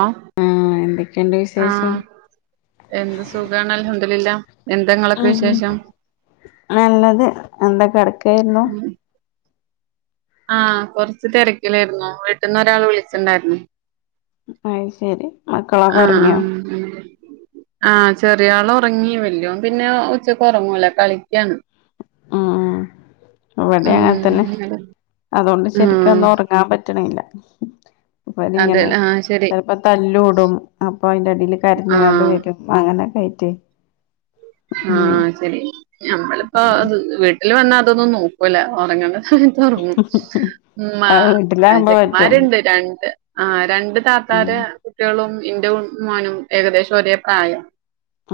ആഹ് ആഹ് എന്തൊക്കെണ്ട് വി ആഹ് എന്ത് സുഖാണ് അൽഹംദുലില്ല എന്താങ്ങളൊക്കെ ആഹ് വിശേഷം? നല്ലത് എന്താ കെടക്കായിരുന്നു? ഉം ആഹ് കൊർച്ച് തെരക്കിലായിരുന്നു വീട്ട്ന്ന് ഒരാള് വിളിച്ചിണ്ടായിരുന്നു അയ്ശെരി മക്കളൊക്കെ ഒർങ്ങിയോ? [unintelligible] ആഹ് ചെറിയ ആള് ഒർങ്ങീ വെല്യോം പിന്നെ ഉച്ചക്ക് ഒർങ്ങൂല കളിക്കാണ് ആഹ് ആഹ് ഇവിടെ അങ്ങൻ ഉം തന്നെ അങ്ങനെ അതുകൊണ്ട് ആഹ് ശരിക്കൊന്ന് ഒറങ്ങാൻ പറ്റ്ണില്ല അപ്പൊ അയ്ല്ങ്ങനെ അതെല്ലേ ആഹ് ശരി ചെൽപ്പോ തല്ലൂടും അപ്പൊ അയ്ന്റെ എടില് കരഞ്ഞ്കാണ്ട് ആഹ് വെരും അങ്ങനൊക്കെ ആയ്ട്ട് ആഹ് ശെരി ഞമ്മളിപ്പോ അത് വീട്ടില് വന്നാ അതൊന്നും നോക്കൂല ഓറ്ങ്ങ്ണെ ത് ഒർങ്ങും മ്മാ ആ വീട്ടിലാകുമ്പോ പറ്റും ചെക്കമാര്ണ്ട് രണ്ട് ആഹ് രൻ ന്റെ ഉം താത്താരെ കുട്ട്യാളും ഇന്റെ മോനും ഏകദേശം ഒരേ പ്രായം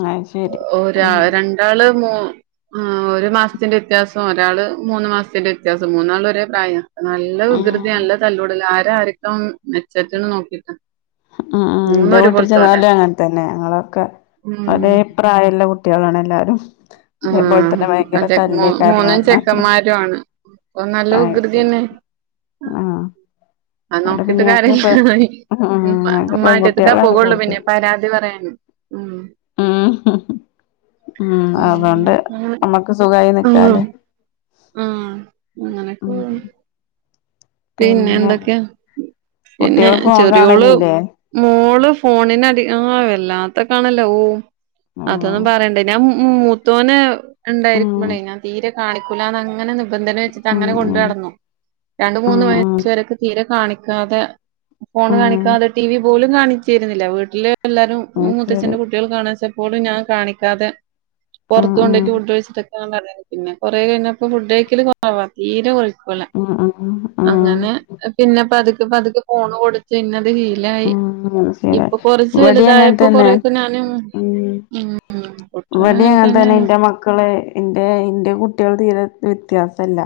അഹ് ശെരി ര രണ്ടാള് മൂ ആഹ് ഒരു മാസത്തിന്റെ വ്യത്യാസം ഒരാള് മൂന്ന് മാസത്തിന്റെ വ്യത്യാസം മൂന്നാള് ഒരേ പ്രായ നല്ല വികൃതിയാ ഉം നല്ല തല്ലൂടല ആരാ ആരിക്കും മെച്ചട്ടന്ന് നോക്കിട്ട ആഹ് ആഹ് ഇന്റെ വീട്ടില് ചെന്നാലും അങ്ങൻ തന്നെ ഞങ്ങളൊക്കെ ഉം ഒരേ പ്രായള്ളെ കുട്ട്യാളാണ് എല്ലാരും ഇതേപോലെ തന്നെ ആഹ് ഭയങ്കര ചെ തല്ലേക്കാരം മൂന്നും വന്നാ ചെക്കന്മാരൂ ആണ് നല്ല അത് ശരി വികൃതിന്നെ ആഹ് ആഹ് അവിടെ നോക്കിട്ട് പിന്നെ ഞങ്ങക്ക് പെ കാര്യല്ലാതായി ഉം ഇമ്മ ഞങ്ങക്ക് ഇമ്മാന്റെട്ത്ത്ക്ക പെൺകുട്ടികളാണ് പോകുള്ളൂ കൂടുതൽ പിന്നെ പരാതി പറയാന് ഉം ഉം ഉം അതോണ്ട് അങ്ങനെ അമ്മക്ക് സുഖായി നിക്കാല്ലേ ഉം അങ്ങനെക്കെ ഉം പോണ് പിന്നെ ന്തൊക്കെയാ പിന്നെ കുട്ടികള് ഫോൺ ചെറിയോള് കാണലില്ലേ മോള് ഫോണിനടിയാ ആ വല്ലാത്ത കാണലാ ഓ ഉം അതൊന്നും പറയണ്ടേ ഞാ മ്മ് ഉം മൂത്തോനിണ്ടായിരിക്കുമ്പോളേ ഞാൻ തീരെ കാണിക്കൂലന്നങ്ങനെ നിബന്ധന ഉം വെച്ചിട്ടങ്ങനെ ഉം കൊണ്ടടന്നു മൂന്ന് ഉം വയസരൊക്കെ തീരെ കാണിക്കാതെ ഫോൺ ഉം ഉം കാണിക്കാതെ ടി വി പോലും കാണിക്ക രുന്നില്ല വീട്ടില് എല്ലാരും അത് ശരി മൂത്തചന്റെ കുട്ടികൾ കാണിച്ചപ്പോളും ഞാൻ കാണിക്കാതെ ഉം പുറത്ത് ഉം കൊണ്ടിട്ട് ഫുഡ്ഴിച്ചിട്ടൊക്കെ പിന്നെ കുറേ കഴിഞ്ഞപ്പോ ഫുഡ് കഴിക്കല് കുറവാ തീരെ കു [unintelligible] അങ്ങനെ പിന്നെപ്പതുക്ക പതുക്കെ ഫോണ് കൊടുത്ത് പിന്നെ അത് ശീലായി ഉം ശരി ഇപ്പൊ കൊറച്ച് ഇവടിം അങ്ങനെ വലുതായപ്പോ തന്നെ കൊറൊക്കെ ഞാന് ഉം ഞാൻഅങ്ങന തന്നെനു ക്കളെ എന്റെ ന്റെ കുട്ടികള് തീരെ വ്യത്യാസല്ല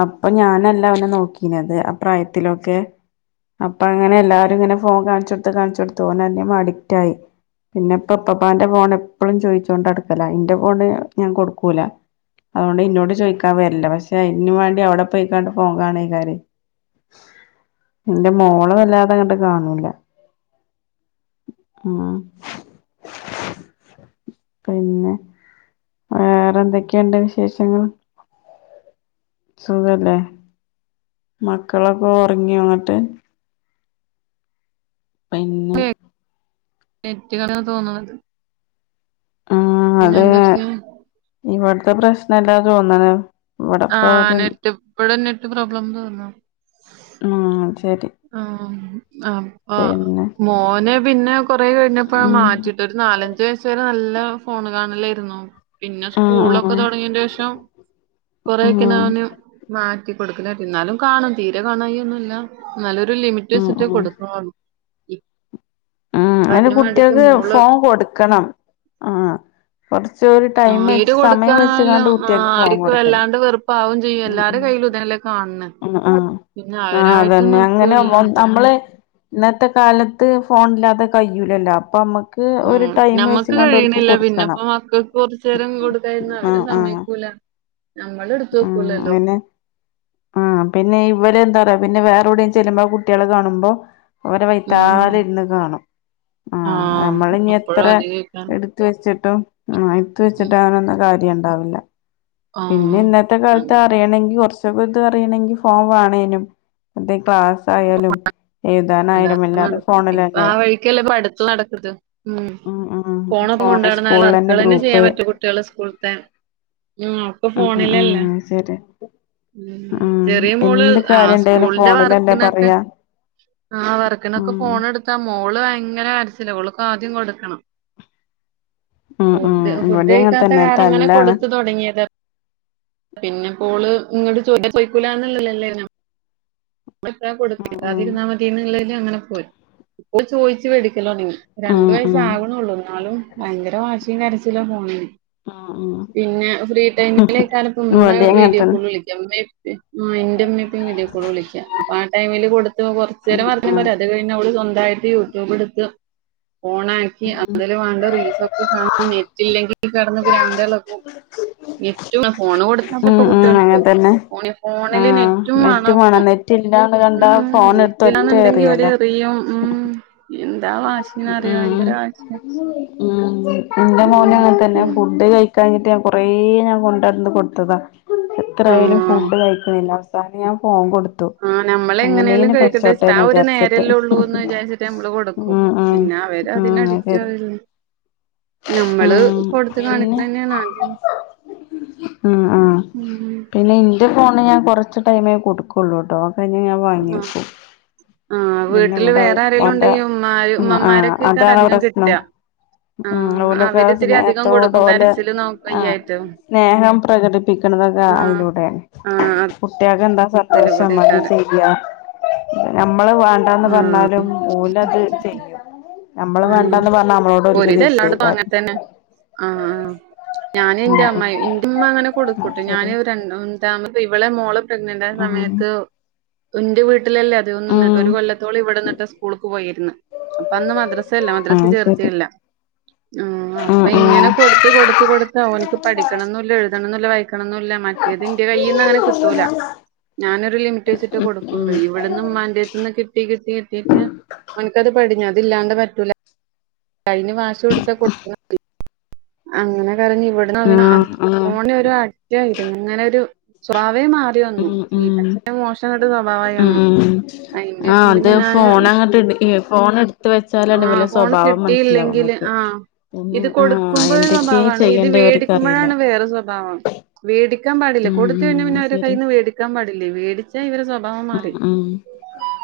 അപ്പൊ ഞാനല്ല അവനെ നോക്കീനത് ആ പ്രായത്തിലൊക്കെ അപ്പ അങ്ങനെ എല്ലാ ങ്ങനെ ഫോൺ കാണിച്ചോടുത്ത് കാണിച്ചു കൊടുത്ത് ഓനയ്മ്മ അഡിക്റ്റ് ആയി പിന്നെ ഇപ്പ ഇപ്പാപ്പന്റെ ഫോൺ എപ്പഴും ചോയിച്ചോണ്ട് നടക്കല ഇന്റെ ഫോണ് ഞാൻ കൊടുക്കൂല. അതോണ്ട് ഇന്നോട് ചോദിക്കാ വരില്ല പക്ഷെ അയിന് വേണ്ടി അവിടെ പോയിക്കാണ്ട് ഫോൺ കാണേയ്കാരം എന്റെ മോള് വല്ലാതെങ്ങണ്ട് കാണൂല ഉം പിന്നെ വേറെന്തൊക്കെയുണ്ട് വിശേഷങ്ങള്? സുഖല്ലേ? മക്കളൊക്കെ ഉറങ്ങിയൊങ്ങട്ട് [unintelligible] നെറ്റ് [unintelligible] തോന്നണത് അതെ എന്തൊക്കെയാ ഇവിടുത്തെ പ്രശ്നല്ലാ തോന്നണ് ഇവിടെപ്പ ഒരു ആനെറ്റ് എപ്പഴും നെറ്റ് പ്രോബ്ലംന്ന് തോന്നുന്നു ആ ശെരി ആ അപ്പ മോനെ പിന്നെ കൊറ കഴിഞ്ഞപ്പോ ഉം മാറ്റിട്ട് ഒരു നാലഞ്ച് വയസ് വരെ നല്ല ഫോണ് കാണലായിരുന്നു പിന്നെ ആ ആ സ്കൂളൊക്കെ തുടങ്ങിയന്റെ ഷം ഉം കൊറെക്കെ നാനും മാറ്റി കൊടുക്കലന്നാലും കാണും തീരെ കാണായിന്നുല്ല എന്നാലും ഒരു ലിമിറ്റ് ലിമിറ്റ് ഉം ഉം വെച്ചിട്ട് [unintelligible] ആ അങ്ങനെ കുട്ടിയോക്ക് മോള് ഫോൺ കൊടുക്കണം ആ കൊറച്ച് ഒരു ആ, ടൈം തീരെ വെച്ച് സമയം വെച്ച് കൊടുക്കാനാലും കാണ്ട് കുട്ടിയൊക് ഫോണ് കൊടുക്കണം. പാവം ചെയ്യും ഉം എല്ലാരും ഉം കയ്യിലുംഇതല്ലേ കാണ് ണ്ണേ ആ ആഹ അതന്നെ അങ്ങനാവുമ്പം നമ്മള് ഇന്നത്തെ കാലത്ത് ഫോണില്ലാതെ കഴി യൂലല്ലോ അപ്പൊമ്മ ഉം നമ്മക്ക് കഴിയിണില്ല കൊടുക്കണം പിന്നെപ്പ മക്കൾക്ക് കൊറച്ചു നേരം കൊടുക്കായിരുന്നു ആ അവര് ആ സമ്മയ്ക്കൂല ആ നമ്മളടുത്തൂവെക്കൂല്ലലോ അങ്ങനെ ആ പിന്നെ ഇവര് എന്താ പറയാ പിന്നെ വേറെ എവിടെയും ചെല്ലുമ്പോ കുട്ടിയോള് കാണുമ്പോ ഒരെ വൈത്താല ആഹ് ഇരുന്ന് കാണും ആ ആഹ് നമ്മൾ ഇനി എത്ര അപ്പഴാ അധികഴിക്കാറ് എടു ഇട്ത്ത് വെച്ചിട്ടും ഇട്ത്ത് വെച്ചിട്ട് അതൊണ്ട് കാര്യം ഉണ്ടാവില്ല. ആഹ. ഈ കാലത്ത് അറിയണെങ്കിൽ കുറച്ചക്കെ ഇത് അറിയണെങ്കിൽ ഫോം വണേന്നും. മറ്റേ ക്ലാസ് ആയാലും. എഴുതാൻ അല്ല നട ഇപ്പ ആ വഴിക്കല്ലേ ഇപ്പ അടുത്ത് നടക്കത് ഉം ഉം ഫോണൊക്ക ഫോണ് കൊണ്ട്നടന്നാൽ സ്കൂളിലന്നെ വർകളെന്നെ ഗ്രൂപ്പ് ചെയ്യാൻ പറ്റെ കുട്ടിളെ സ്കൂൾത്തെ ഇപ്പോ ഉം ഉം ഫോണിലല്ലേ ശരി ഉം ചെറിയ മോള് എന്ത് ആ കാര്യം ഇണ്ടേലും സ്കൂളിന്റെ വർക്ക് ഫോണിലല്ലേ പറയാ [unintelligible] ആ വർക്കിനൊക്കെ ഉം ഫോൺ എടുത്താ മോള് ഭയങ്കര കരച്ചിലാ ഓൾക്ക് ആദ്യം കൊടുക്കണം. [inaudible] ഉം ഉം ഫുഡ് ഫുഡ് ഇവിടേം അങ്ങനെ കഴിക്കാത്ത തന്നെ കാരണം ഇങ്ങനെ തല്ലാണ് കൊടുത്ത് താെടങ്ങേത് പിന്നെപ്പോള് ഇങ്ങട് ചോയ് ചോദിക്കൂലാന്ന്ള്ള ല്ലെല്ലേനോ മറ്റേ ഉം ഉം കൊടുക്കാതിരുന്നാ മത്യയ് എന്നുള്ള്നാ അങ്ങനെ പോയി ഇപ്പോ ഓള് ചോയ്ച്ച് വേടിക്കലൊണ്ടങ്ങി ഉം രണ്ടു ഉം വയസാവ്ണാെള്ളൂ ഇന്നാലും ഭയങ്കര വാശിയും കരച്ചിലോഫോണിന് ഉം ഉം പിന്നെ ഫ്രീ ടൈമിലേക്കാരം ഇപ്പ ഇമ്മേ ഇവിടേം അങ്ങനെ വീഡിയോ തന്നെ കോള് വിളിക്ക് ന്റെ ഇമ്മിം ഇപ്പിം ഉം ഇന്റെ ഇമ്മിം ഇപ്പിംവീഡിയോ കോൾ വിളിക്കാ അപ്പൊ ആ ടൈമില് കൊട് ത്തോ ഉം കൊറ്ച്ചേരം വർത്താനം ആഹ് പറ്യാ അത് കഴിഞ്ഞ അവള് സ്വന്തായിട്ട് യൂട്യൂബ് ഇട്ത്ത് ഓണാക്കി ഉം അതില് വാണ്ട റീൽസ് ഒക്ക കാണും നെറ്റ് ഇല്ലെങ്കി കെടന്ന് ഭ്രാന്ത് എളകും റ്റു ഫോണ് ഉം കൊടുത്താത്തപ്പ ഉം കുട്ട്യാൾക്ക് അങ്ങനെ തന്നെ ഫോണ് ഫോണില് നെറ്റും വേണം ഒപ്പം റ്റില്ലാന്ന് വ ഉം നെറ്റ്ല്ലാന്ന്ണ്ടെങ്കി ഓല് എറിയും ഉം എന്താ വാശി ന്നറിയോ ഉം ഭയങ്കര വാശിയാ ഉം ഇന്റെ മോനും അങ്ങൻതന്നെ ഉം ഫുഡ് കഴി കഴിക്കാഞ്ഞിട്ട് ഞാൻ കൊറെ ഞാൻ കൊണ്ടടന്ന് കൊട്ത്തതാ എത്രായാലും ആഹ് ഫുഡ് കഴിക്ക്ണില്ല അതാണ് ഞാൻ ഫോൺ കൊട് ആഹ് നമ്മള് എങ്ങനെലും കഴിക്കട്ടെച്ച്ട്ട് ആ ഒരു വിചാരിച്ചിട്ട് നേരെല്ലേ ഒള്ളൂ ന്ന് വിചാരിച്ചിട്ട് നമ്മള് കൊട് ക്കും ഉം ഉം പിന്നെ അവര് ഉം അത് ശരി അതിനടിറ്റാവല്ലെ നമ്മള് ഉം കൊടുത്ത് പിന്നെ കാണിക്ക്ണന്നെണ് ആദ്യം ഉം ആഹ് ഉം ഉം ഇന്റെ ഫോണ് ഞാൻ കാെറച്ച് ടൈമേ കൊടുക്കൊള്ളൂട്ടോ കഴിഞ്ഞാ ഞാൻ ആഹ് വാങ്ങ്യക്കും ആഹ് പിന്നെ വീട്ടില് ഇവടെ അഹ് വേറെ ആരേലും ഓന്റെ ഉണ്ടെങ്കി ഉമ്മാര് അഹ് ആഹ് ഉമ്മമാരൊക്കേക്കാരം അതാണ് അധികം പ്രശ്നം കിട്ടാ ഉം ആഹ് ഓലൊക്കെ ആ അവരിത്തിരി അധികം കൊടുക്കും സ്നേഹത്തോടോലെ കരച്ചില് നോ ആഹ് വയ്യായിട്ട് സ്നേഹം പ്രകടിപ്പിക്ക്ണതൊക്കെ ആഹ് അയിലൂടെണ് ആഹ് കുട്ട്യാക്കന്താ അതില് സന്തോഷം അത് കൂടേക്കാരം ചെയ്യാ ഞമ്മള് വാണ്ടാന്ന് ആഹ് പറഞ്ഞാലും ഓല് അത് ചെയ്യും നമ്മള് ആഹ് വേണ്ടാന്ന് പർഞ്ഞാ നമ്മളോട് ഓൽക്ക് ഒരുവിധം എല്ലായിടത്തും ദേഷ്യംയ്ക്കാരം അങ്ങനെ തന്നെ ആഹ് ആഹ് ഞാന് ഉം ന്റെ ഉം അമ്മായ് ന്റെ ഇമ്മ അങ്ങനെ അത് കൊടുക്കുട്ടോ ശരി ഞാന് ഒരു രണ്ട് ണ്ടാമത്തെ ഇവടെ മോളെ പ്രഗ്നന്റ് ആയ ഉം സമയത്ത് ഇന്റെ വീട്ടിലല്ലെ ത്- അധികം നിന്ന്ട്ട് ഒരു ഉം കൊല്ലത്തോളം ഇവിടന്നിട്ട് സ്കൂൾക്ക് പോയിര്ന്ന് അപ്പൊ അന്ന് മദ്രസല്ല മദ്രസ് അത് ചേർച്ചീത്തി ശരി ല്ലാ ആഹ് ഉം അപ്പൊ ഇങ്ങനെ കൊട് കൊട്ത്ത് കൊടുത്ത് ഓൻക്ക് പഠിക്കണംന്നുല്ല എുഴുതണ്ണം ന്നില്ല വായിക്കണംന്നുല്ല മറ്റേത് ഇന്റെ കൈയിന്ന് അങ്ങനെ കിട്ടൂല ഞാനൊരു ലിമിറ്റ് വെച്ചിട്ടെ ഉം ഉം കൊടുക്കാെള്ളൂ ഉം ഇവിടെന്ന് മ്മാന്റെട്ത്ത്ന്ന് കിട്ടി കിട്ടി കിട്ടീട്ട് ഓൻക്കത് പടിഞ്ഞു അത് ഇല്ലാണ്ടപറ്റൂല അയിന് വാശി പിടിച്ചാ കൊടുക്കണം തെ അങ്ങനെകരഞ്ഞ് ഇവിടന്ന് അവന് ആഹ് ആഹ് ഫോണിന് ഇവര് അടിറ്റായിരുന്ന് ഇങ്ങനെ ഒരു സ്വഭാവേ മാ റ്റി വന്നു ഉം [unintelligible] അങ്ങട്ട് സ്വഭാവമായി ഉം വന്നു ഉം അതിന്റെ ആഹ് ശേഷം അത് പിന്നെ ഞാന് ഫോൺ അങ്ങട്ട് ഇട്ക്കെ ഫോൺ എട് ട്ത്ത് വെച്ചാലല്ലെ ആ ഇവലെ ഫോൺ സ്വഭാവം മനസ്സിലാവ അമ്മക്ക് പിന്നെ ആഹ് ക്കുമ്പോ ഒരു എന്തൊക്കെ സ്വഭാവമാണ് ഇത് ചെയ്യണ്ടേ ഇവർക്കറിയില്ല വേടിക്കുമ്പഴാണ് വേറെ സ്വഭാവം വേടിക്കാൻ പാടില്ല ഉം കൊടുത്തു ഉം കഴിഞ്ഞാ പിന്നെ അത് അവര് ശരി കൈയിന്ന് വേടിക്കാൻ പാടില്ലേ വേടിച്ചാ ഇവരെ സ്വഭാവം ഉം മാറി ഉം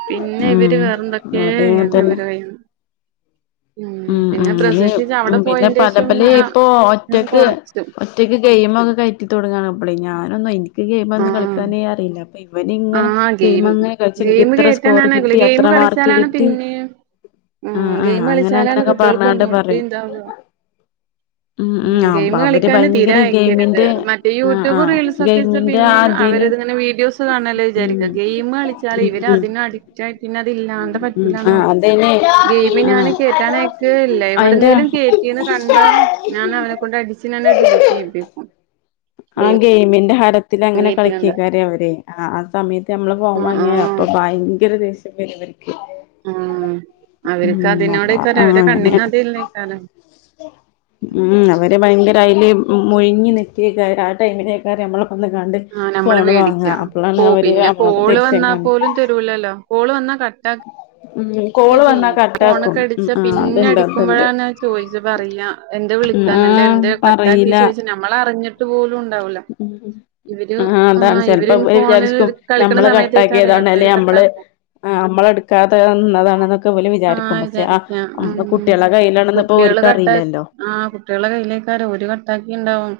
പിന്നെ ഉം ഇവര് വേറെന്തൊക്കേ ഇവിടെ അങ്ങനെ എങ്ക തന്നെ അവര കയ്യിന്ന് ഉം പിന്നെ പ്രസവീച്ച അവടെ പോയേന്റെഷ് ഇബലെ ഇപ്പൊ ഒറ്റക്ക് ഒറ്റക്ക് ഗെയിമൊക്കെ കയറ്റി തുടങ്ങാണ് ഇപ്പളെ ഞാനൊന്നും എനി നിക്ക് ഗെയിമൊന്നും ആ കളിക്കാനേ അറീല്ല ഇവനിങ്ങനെ ആഹ് ഗെയിം ഗെയിംങ്ങനെ കൾച് ഇൻക്ക് ഗെയിം ഇത്ര സ്കോർ കേറ്റാനാണ് കളി. കിട്ടി ഗെയിം അത്ര മാർക്ക് കളിച്ചാലാണ് കിട്ടി പിന്നെയും ആഹ് ആഹ് അങ്ങനെ അങ്ങനൊക്കെ പറഞ്ഞാണ്ട് കുട്ട്യാൾക്കൊന്നൂടി പറയും ഇതാവാ ഉം അപ്പ ഗെയിമ് അവര് കളിക്കാന് തീരെ ഭയങ്കര അയക്കര്ത് ഗെയിമിന്റെ മറ്റേ ആഹ് യൂട്യൂബ് ആഹ് റീൽസ് ഒക്കെച്ച ഗെയിമിന്റെ ആ പിന്നെ ഇതില് അവരന്നെ ഇങ്ങനെ വീഡിയോസ് കാണല്ലേ വിചാരിക്ക ഉം ഗെയിം കളിച്ചാലെ ഉം ഉം ഇവരതിനടിറ്റ് [unintelligible] അത് ഇല്ലാണ്ട് ഉം ആഹ് പറ്റൂല്ലാന്നാവും അതന്നെ ഗെയിമ് ഞാൻ ആഹ് കേറ്റാനായ്ക്ക് അയിന്റെ ലൈവിടുന്നേലും കേറ്റീന്ന് കണ്ട ഞാൻ അവനെക്കൊണ്ട് അടിച്ച് ഞാനത് ഡിലീറ്റ് ചെയ്യിപ്പിക്കും ആഹ് ഗെയിം ഗെയ്മിന്റെ ഹര ത്തിലങ്ങനെ കേറ്റി കണ്ടാ കളി‌ക്കിക്കാരെ അവരെ ആ ആ സമയത്ത് നമ്മള് ഫോൺ ആഹ് വാങ്ങിയ ആഹ് അപ്പൊ ഭയങ്കര ദേഷ്യം വരും അവർ ക്ക് ആഹ് അവർക്ക് അതിനോടേക്കാലം ആ അവര് അങ്ങനെയാണ് കണ്ണിങ്ങതല്ലേക്കാലം ഉം അവര് ഭയങ്കര അയില് മുഴിങ്ങി നിക്കേക്കാര് ആ ടൈമിലേക്കാര് നമ്മള് വന്നിങ്ങാണ്ട് ആഹ് നമ്മള് ഫോണ് വാങ്ങാ വേടിക്കാ അപ്പളാണ് അവര് അമ്മളോട് ദേഷ്യം കാണി തരൂല്ലല്ലൊ കോള് വന്നാ കട്ടാ ഉം ക്കെ കോള് വന്നാ ചെയ്യും കട്ടാക്കും ഫോണൊക്കെ ഉം അടിച്ച ആഹ് പിന്നെ അത്ണ്ട് അത്ണ്ട് അടിക്കുമ്പഴാണ് ചോദിച്ച പറയാ എന്തെ ഉം വിളിക്കാഞ്ഞെ അല്ലെ ആഹ് എന്തെ കട്ടാക്കി പറീല ചോദിച്ചാല് നമ്മളറിഞ്ഞിട്ട് പോലും ഉണ്ടാവൂല്ല ഉം ഉം ആഹ് അതാണ് ചിലപ്പോ [unintelligible] ഫോണിൽ വിചാരിക്കും കളിക്കണ ഞമ്മള് സമയത്തേക്കാരെ കട്ടാക്കിയതാണ് അപ്പൊ അല്ലെ ഇവര് നമ്മള് കട്ടാക്കും ആഹ് നമ്മളെടുക്കാത്തതാണ് അതാണിതൊ ക്കെ ഓല് ആഹ് വിചാരിക്കും പക്ഷെ ആ വിചാരിക്കാം ഉം കുട്ടികളെ കയ്യിലാണെന്ന് ഇപ്പൊ കുട്ടികള് ഓരിക്ക് കട്ടാക്കി അറിയില്ലല്ലൊ ആഹ് കുട്ടികളുടെ കയ്യിലേക്കാരോം ഓര് കട്ടാക്കി ഇണ്ടാവും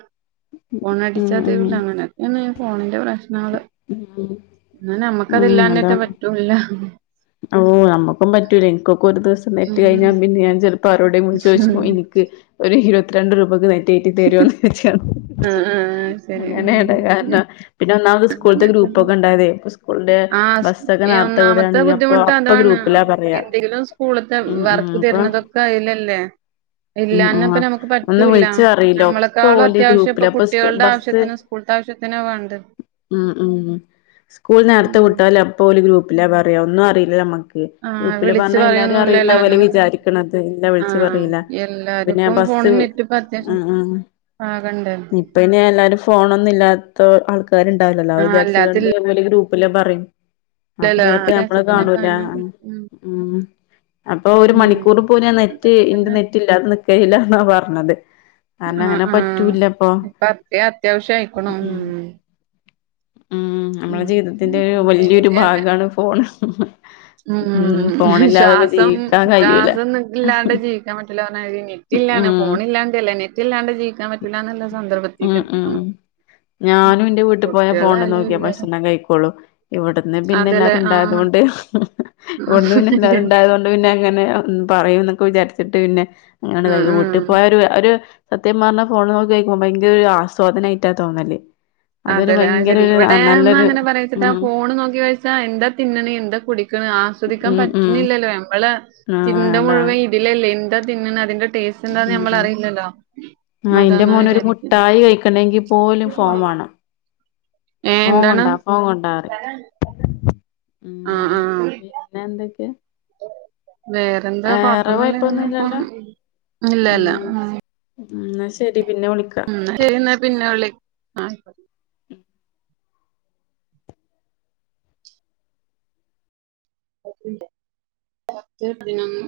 ഫോണടിച്ച ഉം ഉം തരൂല്ല അങ്ങനെ ഇങ്ങനേണ് ഫോണിന്റെ പ്രശ്നങ്ങള് ഉം പിന്ന നമ്മക്കതില്ലാഞ്ഞട്ട് പറ്റു ഇല്ല ഓഹ് നമ്മുക്കും പറ്റൂല എനിക്കൊക്കെ ഒരു ദിവസം നെറ്റ് കഴിഞ്ഞാ പിന്നെ ഞാൻ ചെല പ്പാരോടെ വിളിച്ച് ചോദിച്ചപ്പൊ ഉം എനിക്ക് ഒരു ഇരുപത്തിരണ്ട് രൂപക്ക് നെ റ്റ് കേറ്റി തരോന്ന് ചോയ്ച്ചാണ് ആ ആ ശരി ഉം. അങ്ങനേണ് കാരണം പിന്നെ ഒന്നാമത് സ്കൂളത്തെ ഗ്രൂപ്പ് അങ്ങനെയൊക്കെയുണ്ട്. ഒക്കെ എണ്ടായതേ സ്കൂളിന്റെ ബസ്സൊക്കെ നേരത്തെ വിടേണെങ്കി അ ത്തതാണ് എന്തെങ്കിലും സ്കൂളത്തെ ഉം ഉം വർക്ക് അപ്പൊ തരുന്നതൊക്കെ അയില്ലല്ലേ ഉം ഉം ഇല്ലഞ്ഞപ്പ നമുക്ക് ഒന്ന് പറ്റൂല്ല വിളിച്ച് പറയില്ല ഒക്കെ നമ്മളെക്കാളും ഓല് അത്യാവശ്യം ഇപ്പൊ ഗ്രൂപ്പില അപ്പൊ കുട്ടികളുടെ ബസ്സ് ആവശ്യത്തിന് സ്കൂളിത്ത ആവശ്യത്തിനാ വേണ്ടത് ഉം ഉം സ്കൂൾ നേരത്തെ ഉം വിട്ടാല് അപ്പോല് ഗ്രൂപ്പിലാ പറയാ ഒന്നും അറിയില്ല നമ്മക്ക് ആ ഗ്രൂപ്പില് വിളിച്ച് പറഞ്ഞാ എല്ലാരും അറിയുന്ന പറയൊന്നുല്ലല്ലോ പോല നമ്മ വിചാരിക്കണത് ഇല്ലാ ആ വിളിച്ച് പറയില്ല പിന്ന ബസ്സ് ട്ടിപ്പ് അത്യാവശം ആകണ്ടെ പിന്നെ എല്ലാരും ഫോണൊന്നും ഇല്ലാത്ത ആൾക്കാരുണ്ടാവില്ലല്ലോ ആ അത് വിചാരിച്ച് അല്ലാത്തില്ലല്ലോ കണ്ട് ഗ്രൂപ്പില പറയും [unintelligible] കാണുവല്ലെ ആഹ് ഉം അപ്പൊ ഒരു ഉം മണിക്കൂർ പോലും നെറ്റ് അതൊക്കെ ഇന്റെ തന്നെ നെറ്റ് ഇല്ലാതെ നിക്കേ ഇല്ലാന്നാ പറഞ്ഞത് കാരണം ആഹ് അങ്ങനെ ആഹ് പറ്റൂല്ലപ്പൊ ഇപ്പ അത്രേ അത്യാവശ്യം ആയിക്കണു ഉം ഉം നമ്മള ജീവിതത്തിന്റെ ഉം ഒരു വല്ല്യൊരു അതെ അതെ ഭാഗാണ് ഫോൺ ഉം ശ്വാസം ജീവിക്കാൻ കഴിയൂല ശ്വാസംനി‌ക്കില്ലാണ്ട് ജീവിക്കാൻ പറ്റില്ല പറഞ്ഞമാതിരി തന്നേണ് നെറ്റില്ലാണ് ഉം ഫോണില്ലാണ്ടല്ല നെറ്റ് ഇല്ലാണ്ട് ജീവിക്കാൻ പറ്റില്ലാന്നുള്ള സന്ദർഭത്തേക്ക് ഉം ഉം എത്തീക്കുണു ഞാനും എന്റെ വീട്ടി പോയ ഫോണില് നോക്കിയ എല്ലാരും ഭക്ഷണം കഴിക്കോള്ളു ഇവിടുന്ന് പിന്നെ അതെല്ലേ എല്ലാരും ആഹ് ഉണ്ടായത്കൊണ്ട് ആഹ് ഇവിടുന്ന് പിന്നെ എല്ലാരും ശരി ഇണ്ടായതോ ണ്ട് പിന്നെങ്ങനെ പറയും എന്നൊക്കെ വിചാരിച്ചിട്ട് പിന്നെ അങ്ങനെതായി ആഹ് വീട്ടീ ആഹ് പോയ ഒര് ഒരു സത്യം പറഞ്ഞാ ഫോണില് നോക്കി കഴക്കുമ്പ ഭയങ്കര ഒരു ആസ്വാദനായിട്ടാ തോന്നല് അതൊരു അതെല്ലേ ഭയങ്കര ശരി ഒരു ഇവിടേന്ന് നല്ലൊരു അങ്ങനെ പറയച്ചിട്ടാ ഉം ഫോണ് നോക്കി കഴി എന്താ തിന്നണെ എന്താ കുടിക്കണെ ആസ്വദിക്കാൻ ഉം ഉം പറ്റണില്ലല്ലോ നമ്മളെ ആഹ് ചിന്ത അതാണ് മുഴുവൻ ഇതിലല്ലേ എന്താ തിന്നണെ അതിന്റെ ടേസ്റ്റ് എന്താന്ന് ഉം നമ്മള് അറിയില്ലല്ലോ ആഹ് അന്റെ മോനൊരു മുട്ടായി കഴിക്കണങ്കി പോലും ഫോൺവേണം ഏഹ് എന്താണ്? ഫോൺകണ്ടാ ഫോൺകണ്ടാറയും ഉം ആഹ് ഉം ആഹ്. പിന്നെ എന്തൊക്കെയാ വേറെന്താ കൊഴപ്പൊന്നുല്ല ഇങ്ങനെ കൊഴപ്പൊന്നുല്ലല്ലോ പോന്നു ഇല്ലില്ല എന്ന ശരി പിന്നെ വിള ഉം എന്നാ ശരിയന്ന പിന്നെ വിളി ആഹ് [unintelligible] ഉം പത്ത് പതിനൊന്ന്